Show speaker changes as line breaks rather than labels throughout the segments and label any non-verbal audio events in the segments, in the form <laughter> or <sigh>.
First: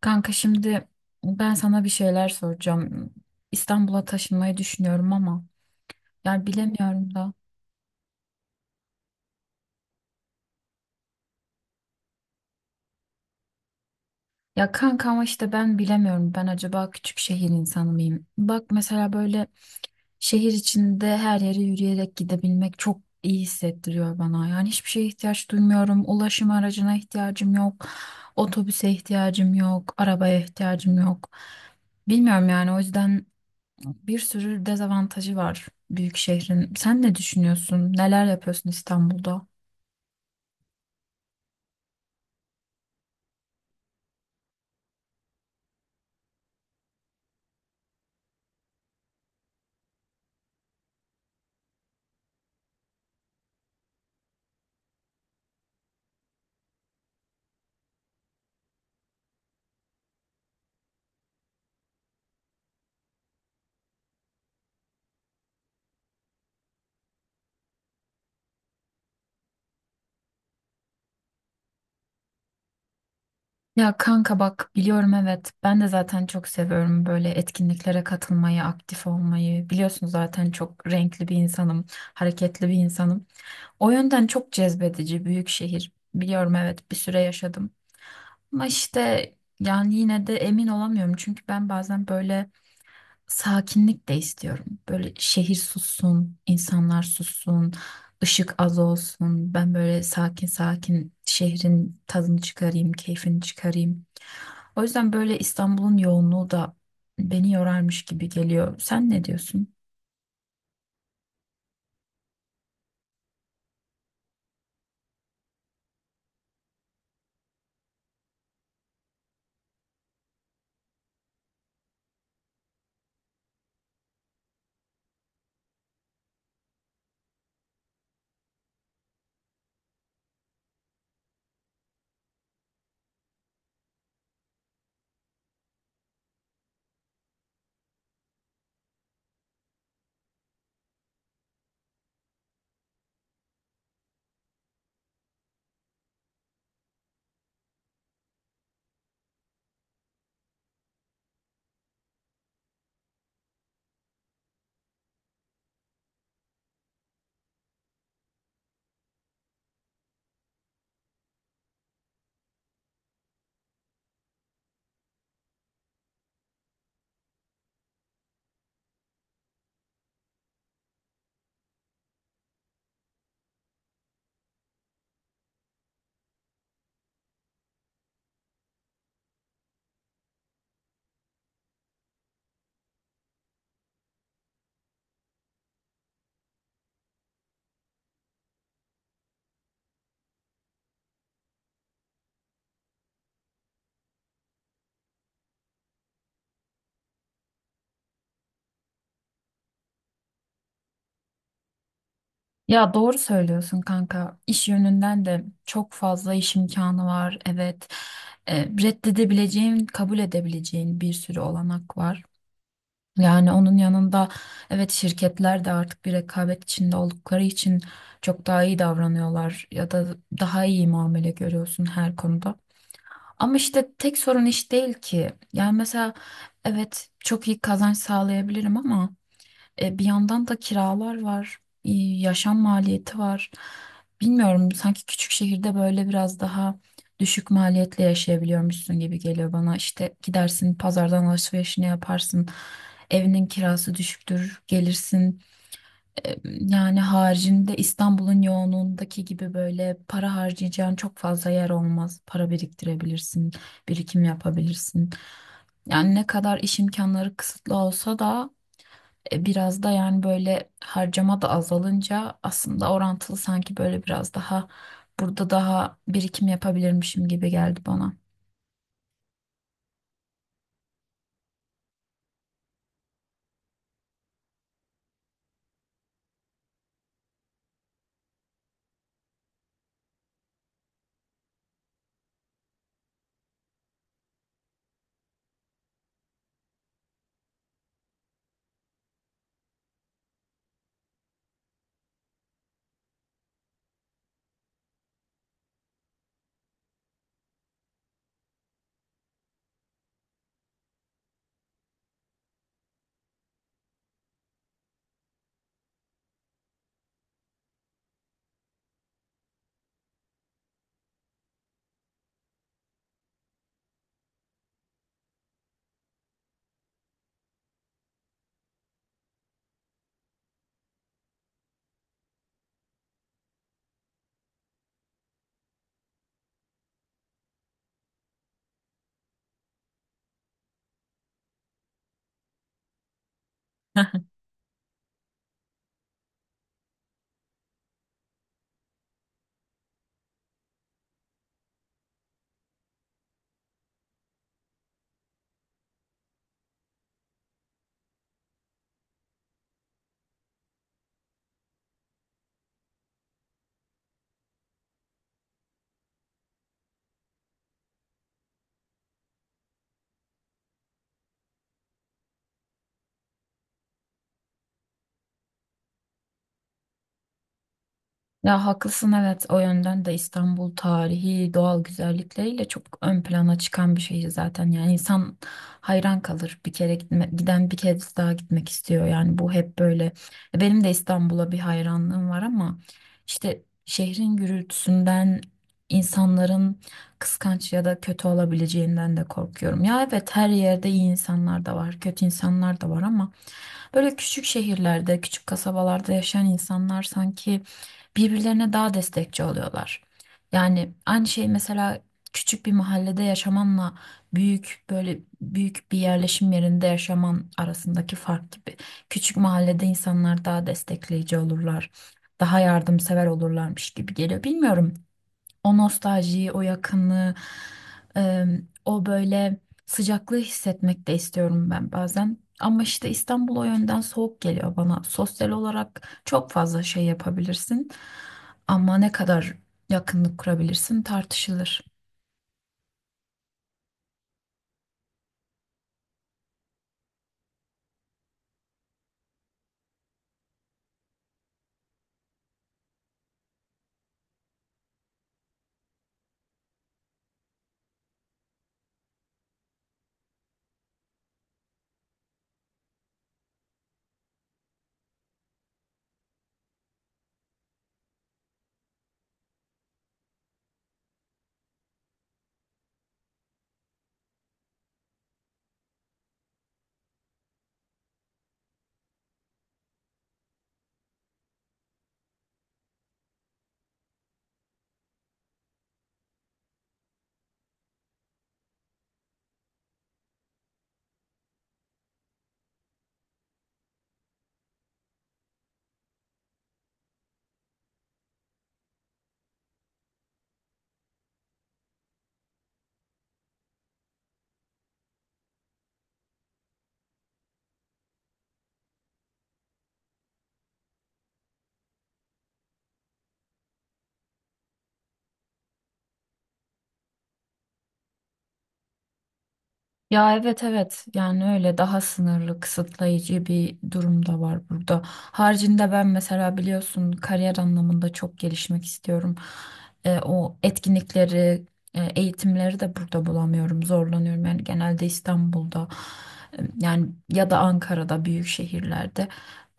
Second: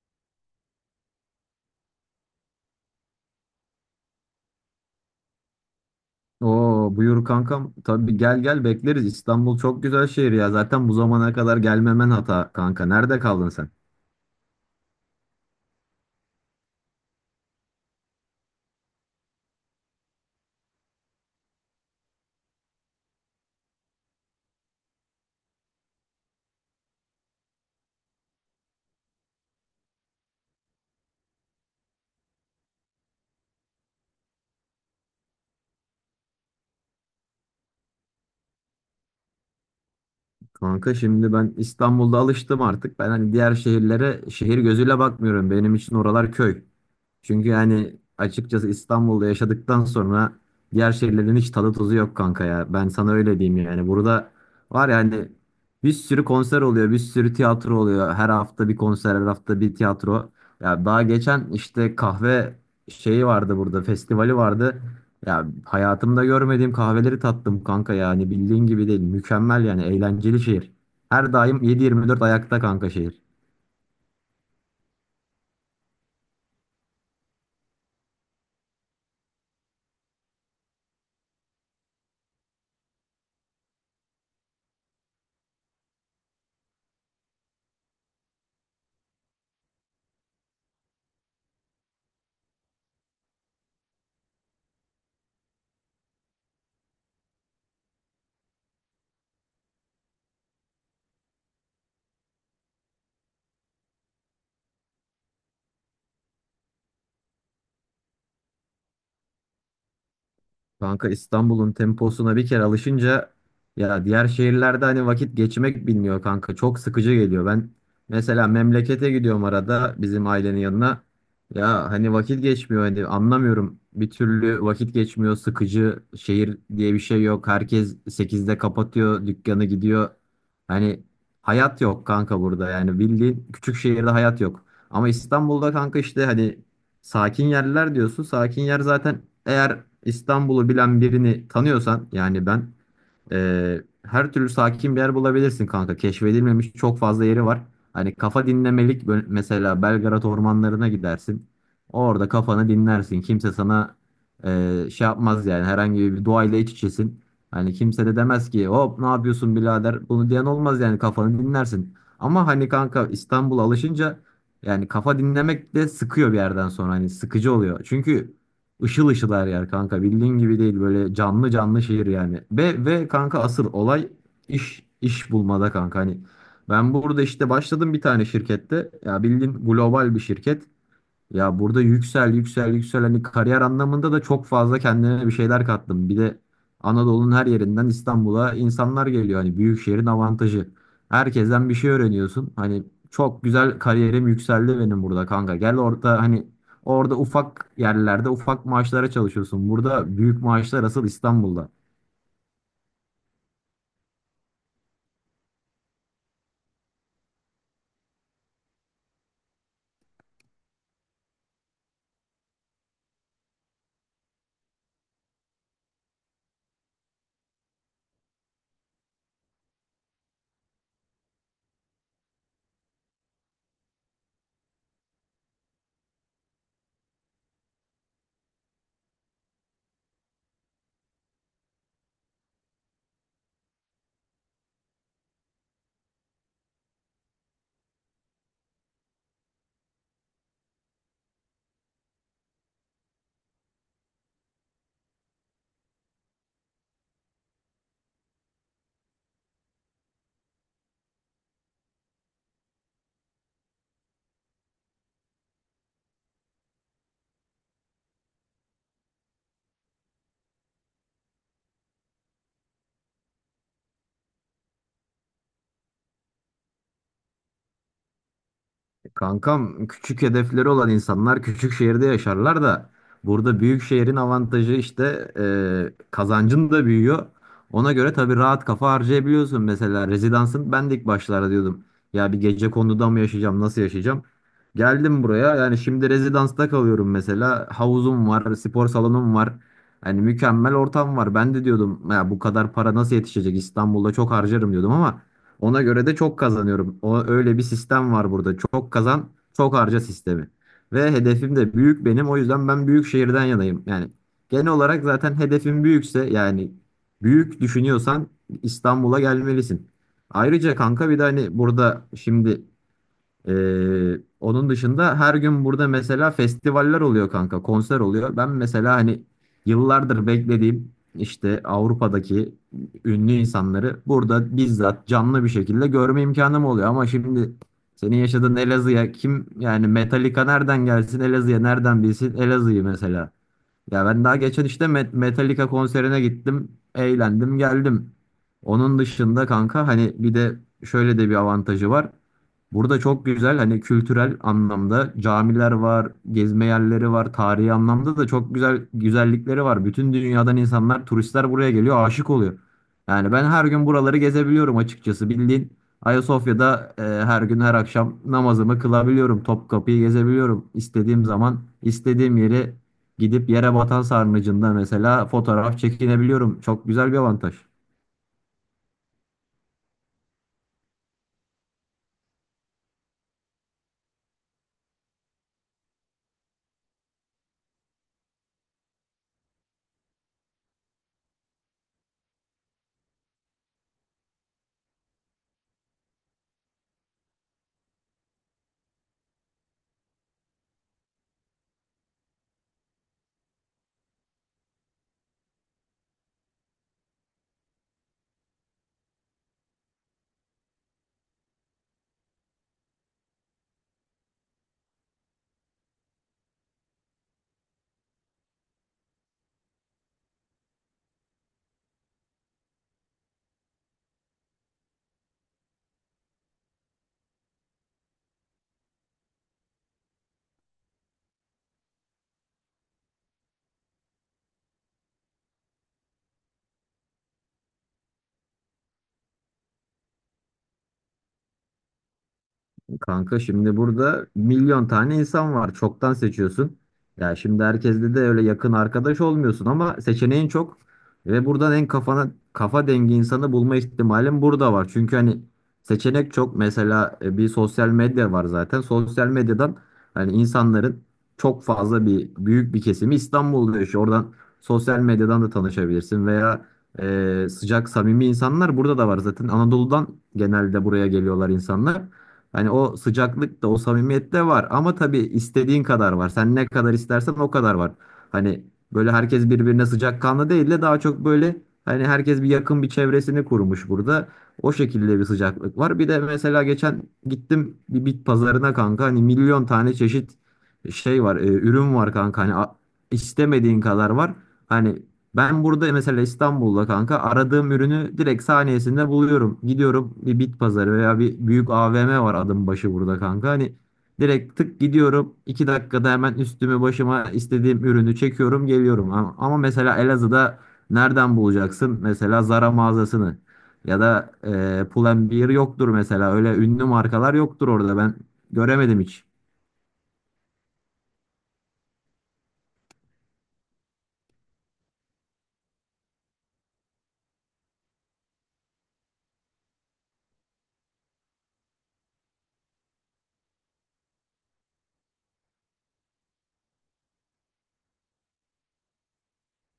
Kanka şimdi ben sana bir şeyler soracağım. İstanbul'a taşınmayı düşünüyorum ama yani
Oo,
bilemiyorum
buyur
da.
kankam. Tabii gel gel bekleriz. İstanbul çok güzel şehir ya. Zaten bu zamana kadar gelmemen hata kanka. Nerede kaldın sen?
Ya kanka ama işte ben bilemiyorum. Ben acaba küçük şehir insanı mıyım? Bak mesela böyle şehir içinde her yere yürüyerek gidebilmek çok iyi hissettiriyor bana. Yani hiçbir şeye ihtiyaç duymuyorum. Ulaşım aracına ihtiyacım yok. Otobüse ihtiyacım yok. Arabaya ihtiyacım yok. Bilmiyorum yani o yüzden. Bir sürü dezavantajı var büyük şehrin. Sen ne düşünüyorsun? Neler yapıyorsun İstanbul'da?
Kanka şimdi ben İstanbul'da alıştım artık. Ben hani diğer şehirlere şehir gözüyle bakmıyorum. Benim için oralar köy. Çünkü yani açıkçası İstanbul'da yaşadıktan sonra diğer şehirlerin hiç tadı tuzu yok kanka ya. Ben sana öyle diyeyim yani. Burada var yani bir sürü konser oluyor, bir sürü tiyatro oluyor. Her hafta bir konser, her hafta bir tiyatro. Ya daha geçen işte kahve şeyi vardı burada, festivali vardı. Ya hayatımda görmediğim kahveleri tattım kanka yani bildiğin gibi değil. Mükemmel yani eğlenceli şehir. Her daim 7-24 ayakta kanka şehir.
Ya kanka bak biliyorum evet ben de zaten çok seviyorum böyle etkinliklere katılmayı, aktif olmayı. Biliyorsun zaten çok renkli bir insanım, hareketli bir insanım. O yönden çok cezbedici büyük şehir. Biliyorum evet bir süre yaşadım. Ama işte yani yine de emin olamıyorum çünkü ben bazen böyle sakinlik de istiyorum. Böyle şehir sussun, insanlar sussun, ışık az olsun. Ben böyle sakin sakin şehrin tadını çıkarayım, keyfini çıkarayım. O yüzden böyle İstanbul'un yoğunluğu da beni yorarmış gibi geliyor. Sen ne diyorsun?
Kanka İstanbul'un temposuna bir kere alışınca ya diğer şehirlerde hani vakit geçmek bilmiyor kanka. Çok sıkıcı geliyor. Ben mesela memlekete gidiyorum arada bizim ailenin yanına. Ya hani vakit geçmiyor hani anlamıyorum. Bir türlü vakit geçmiyor. Sıkıcı şehir diye bir şey yok. Herkes 8'de kapatıyor, dükkanı gidiyor. Hani hayat yok kanka burada. Yani bildiğin küçük şehirde hayat yok. Ama İstanbul'da kanka işte hani sakin yerler diyorsun. Sakin yer zaten eğer İstanbul'u bilen birini tanıyorsan yani ben her türlü sakin bir yer bulabilirsin kanka. Keşfedilmemiş çok fazla yeri var. Hani kafa dinlemelik mesela Belgrad ormanlarına gidersin. Orada kafanı dinlersin. Kimse sana şey yapmaz yani herhangi bir doğayla iç içesin. Hani kimse de demez ki hop ne yapıyorsun birader, bunu diyen olmaz yani kafanı dinlersin. Ama hani kanka İstanbul'a alışınca yani kafa dinlemek de sıkıyor bir yerden sonra hani sıkıcı oluyor. Çünkü Işıl ışıl her yer kanka. Bildiğin gibi değil, böyle canlı canlı şehir yani. Ve kanka asıl olay iş bulmada kanka. Hani ben burada işte başladım bir tane şirkette. Ya bildiğin global bir şirket. Ya burada yüksel yüksel yüksel hani kariyer anlamında da çok fazla kendime bir şeyler kattım. Bir de Anadolu'nun her yerinden İstanbul'a insanlar geliyor. Hani büyük şehrin avantajı. Herkesten bir şey öğreniyorsun. Hani çok güzel kariyerim yükseldi benim burada kanka. Gel orada hani orada ufak yerlerde ufak maaşlara çalışıyorsun. Burada büyük maaşlar asıl İstanbul'da.
Ya doğru söylüyorsun kanka. İş yönünden de çok fazla iş imkanı var. Evet. E, reddedebileceğin, kabul edebileceğin bir sürü olanak var. Yani onun yanında evet şirketler de artık bir rekabet içinde oldukları için çok daha iyi davranıyorlar ya da daha iyi muamele görüyorsun her konuda. Ama işte tek sorun iş değil ki. Yani mesela evet çok iyi kazanç sağlayabilirim ama bir yandan da kiralar var, yaşam maliyeti var. Bilmiyorum, sanki küçük şehirde böyle biraz daha düşük maliyetle yaşayabiliyormuşsun gibi geliyor bana. İşte gidersin pazardan alışverişini yaparsın. Evinin kirası düşüktür, gelirsin. E, yani haricinde İstanbul'un yoğunluğundaki gibi böyle para harcayacağın çok fazla yer olmaz. Para biriktirebilirsin, birikim yapabilirsin. Yani ne kadar iş imkanları kısıtlı olsa da biraz da yani böyle harcama da azalınca aslında orantılı sanki böyle biraz daha burada daha birikim yapabilirmişim gibi geldi bana.
E, kankam, küçük hedefleri olan insanlar küçük şehirde yaşarlar da burada büyük şehrin avantajı işte kazancın da büyüyor. Ona göre tabii rahat kafa harcayabiliyorsun. Mesela rezidansın, ben de ilk başlarda diyordum ya bir gece konduda mı yaşayacağım, nasıl yaşayacağım. Geldim buraya, yani şimdi rezidansta kalıyorum mesela, havuzum var, spor salonum var. Hani mükemmel ortam var. Ben de diyordum ya bu kadar para nasıl yetişecek, İstanbul'da çok harcarım diyordum ama ona göre de çok kazanıyorum. O, öyle bir sistem var burada. Çok kazan, çok harca sistemi. Ve hedefim de büyük benim. O yüzden ben büyük şehirden yanayım. Yani genel olarak zaten hedefim büyükse yani büyük düşünüyorsan İstanbul'a gelmelisin. Ayrıca kanka bir de hani burada şimdi onun dışında her gün burada mesela festivaller oluyor kanka, konser oluyor. Ben mesela hani yıllardır beklediğim işte Avrupa'daki ünlü insanları burada bizzat canlı bir şekilde görme imkanım oluyor. Ama şimdi senin yaşadığın Elazığ'a kim yani, Metallica nereden gelsin, Elazığ'a nereden bilsin Elazığ'ı mesela. Ya
<laughs>
ben daha geçen işte Metallica konserine gittim. Eğlendim geldim. Onun dışında kanka hani bir de şöyle de bir avantajı var. Burada çok güzel hani kültürel anlamda camiler var, gezme yerleri var, tarihi anlamda da çok güzel güzellikleri var. Bütün dünyadan insanlar, turistler buraya geliyor, aşık oluyor. Yani ben her gün buraları gezebiliyorum açıkçası. Bildiğin Ayasofya'da her gün her akşam namazımı kılabiliyorum. Topkapı'yı gezebiliyorum. İstediğim zaman, istediğim yeri gidip yere batan sarnıcında mesela fotoğraf çekinebiliyorum. Çok güzel bir avantaj.
Ya haklısın evet o yönden de İstanbul tarihi doğal güzellikleriyle çok ön plana çıkan bir şehir zaten yani insan hayran kalır bir kere giden bir kez daha gitmek istiyor yani bu hep böyle benim de İstanbul'a bir hayranlığım var ama işte şehrin gürültüsünden insanların kıskanç ya da kötü olabileceğinden de korkuyorum ya evet her yerde iyi insanlar da var kötü insanlar da var ama böyle küçük şehirlerde, küçük kasabalarda yaşayan insanlar sanki birbirlerine daha destekçi oluyorlar. Yani aynı şey mesela küçük bir mahallede yaşamanla büyük böyle büyük bir yerleşim yerinde yaşaman arasındaki fark gibi. Küçük mahallede insanlar daha destekleyici olurlar, daha yardımsever olurlarmış gibi geliyor. Bilmiyorum. O nostaljiyi, o yakınlığı, e, o böyle sıcaklığı hissetmek de istiyorum ben bazen. Ama işte İstanbul o yönden soğuk geliyor bana. Sosyal olarak çok fazla şey yapabilirsin. Ama ne kadar yakınlık kurabilirsin tartışılır.
Kanka şimdi burada milyon tane insan var. Çoktan seçiyorsun. Ya şimdi herkesle de öyle yakın arkadaş olmuyorsun ama seçeneğin çok. Ve buradan en kafana kafa dengi insanı bulma ihtimalin burada var. Çünkü hani seçenek çok. Mesela bir sosyal medya var zaten. Sosyal medyadan hani insanların çok fazla bir büyük bir kesimi İstanbul'da yaşıyor. Oradan sosyal medyadan da tanışabilirsin veya sıcak samimi insanlar burada da var zaten. Anadolu'dan genelde buraya geliyorlar insanlar. Hani o sıcaklık da o samimiyet de var ama tabii istediğin kadar var. Sen ne kadar istersen o kadar var. Hani böyle herkes birbirine sıcakkanlı değil de daha çok böyle hani herkes bir yakın bir çevresini kurmuş burada. O şekilde bir sıcaklık var. Bir de mesela geçen gittim bir bit pazarına kanka, hani milyon tane çeşit şey var, ürün var kanka, hani istemediğin kadar var. Hani ben burada mesela İstanbul'da kanka aradığım ürünü direkt saniyesinde buluyorum. Gidiyorum, bir bit pazarı veya bir büyük AVM var adım başı burada kanka. Hani direkt tık gidiyorum, 2 dakikada hemen üstümü başıma istediğim ürünü çekiyorum geliyorum. Ama mesela Elazığ'da nereden bulacaksın? Mesela Zara mağazasını ya da Pull&Bear yoktur mesela. Öyle ünlü markalar yoktur orada, ben göremedim hiç.
Ya evet evet yani öyle daha sınırlı kısıtlayıcı bir durum da var burada. Haricinde ben mesela biliyorsun kariyer anlamında çok gelişmek istiyorum. E, o etkinlikleri, eğitimleri de burada bulamıyorum, zorlanıyorum. Yani genelde İstanbul'da yani ya da Ankara'da büyük şehirlerde.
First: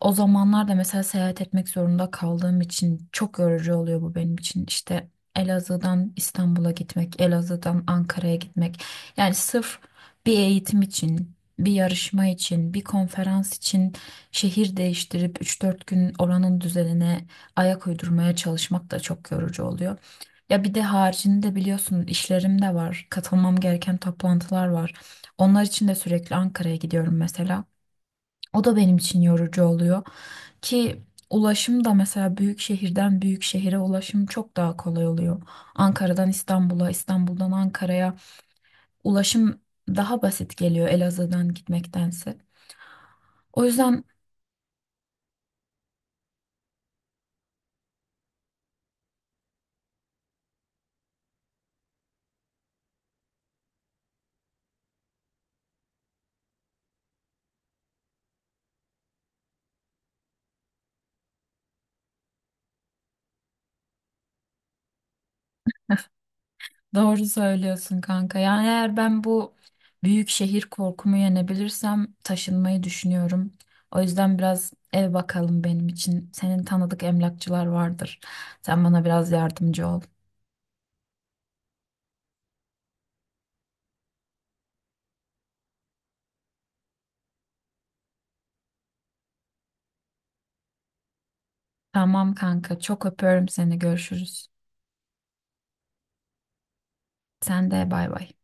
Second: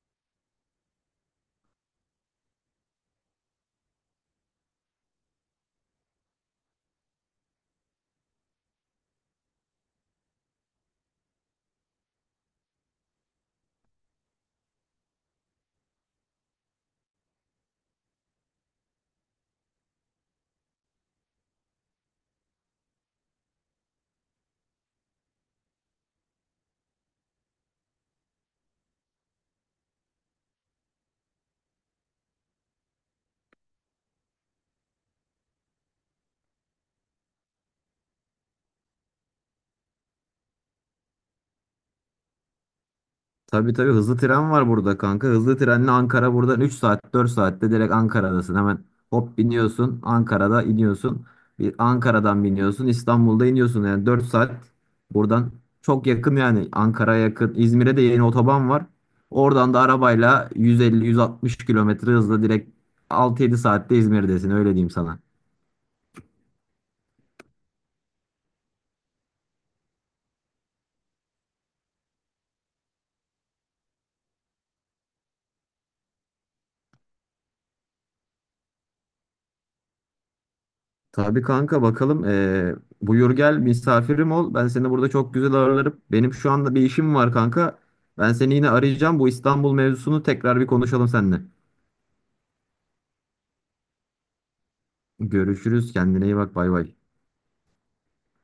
O zamanlarda mesela seyahat etmek zorunda kaldığım için çok yorucu oluyor bu benim için. İşte Elazığ'dan İstanbul'a gitmek, Elazığ'dan Ankara'ya gitmek. Yani sırf bir eğitim için, bir yarışma için, bir konferans için şehir değiştirip 3 4 gün oranın düzenine ayak uydurmaya çalışmak da çok yorucu oluyor. Ya bir de haricinde biliyorsun işlerim de var. Katılmam gereken toplantılar var. Onlar için de sürekli Ankara'ya gidiyorum mesela. O da benim için yorucu oluyor ki ulaşım da mesela büyük şehirden büyük şehire ulaşım çok daha kolay oluyor. Ankara'dan İstanbul'a, İstanbul'dan Ankara'ya ulaşım daha basit geliyor Elazığ'dan gitmektense. O
Tabii tabii,
yüzden
hızlı tren var burada kanka. Hızlı trenle Ankara, buradan 3-4 saatte direkt Ankara'dasın. Hemen hop biniyorsun, Ankara'da iniyorsun. Bir Ankara'dan biniyorsun, İstanbul'da iniyorsun. Yani 4 saat buradan, çok yakın yani Ankara'ya yakın. İzmir'e de yeni otoban var. Oradan da arabayla 150-160 kilometre hızla direkt 6-7 saatte İzmir'desin, öyle diyeyim sana.
doğru söylüyorsun kanka. Yani eğer ben bu büyük şehir korkumu yenebilirsem taşınmayı düşünüyorum. O yüzden biraz ev bakalım benim için. Senin tanıdık emlakçılar vardır. Sen bana biraz yardımcı ol.
Tabii kanka, bakalım. Buyur gel misafirim ol. Ben seni burada çok güzel ağırlarım. Benim şu anda bir işim var kanka. Ben seni yine arayacağım. Bu İstanbul mevzusunu tekrar bir konuşalım seninle.
Tamam kanka, çok öpüyorum seni. Görüşürüz.
Görüşürüz. Kendine iyi bak. Bay bay.
Sen de bay bay.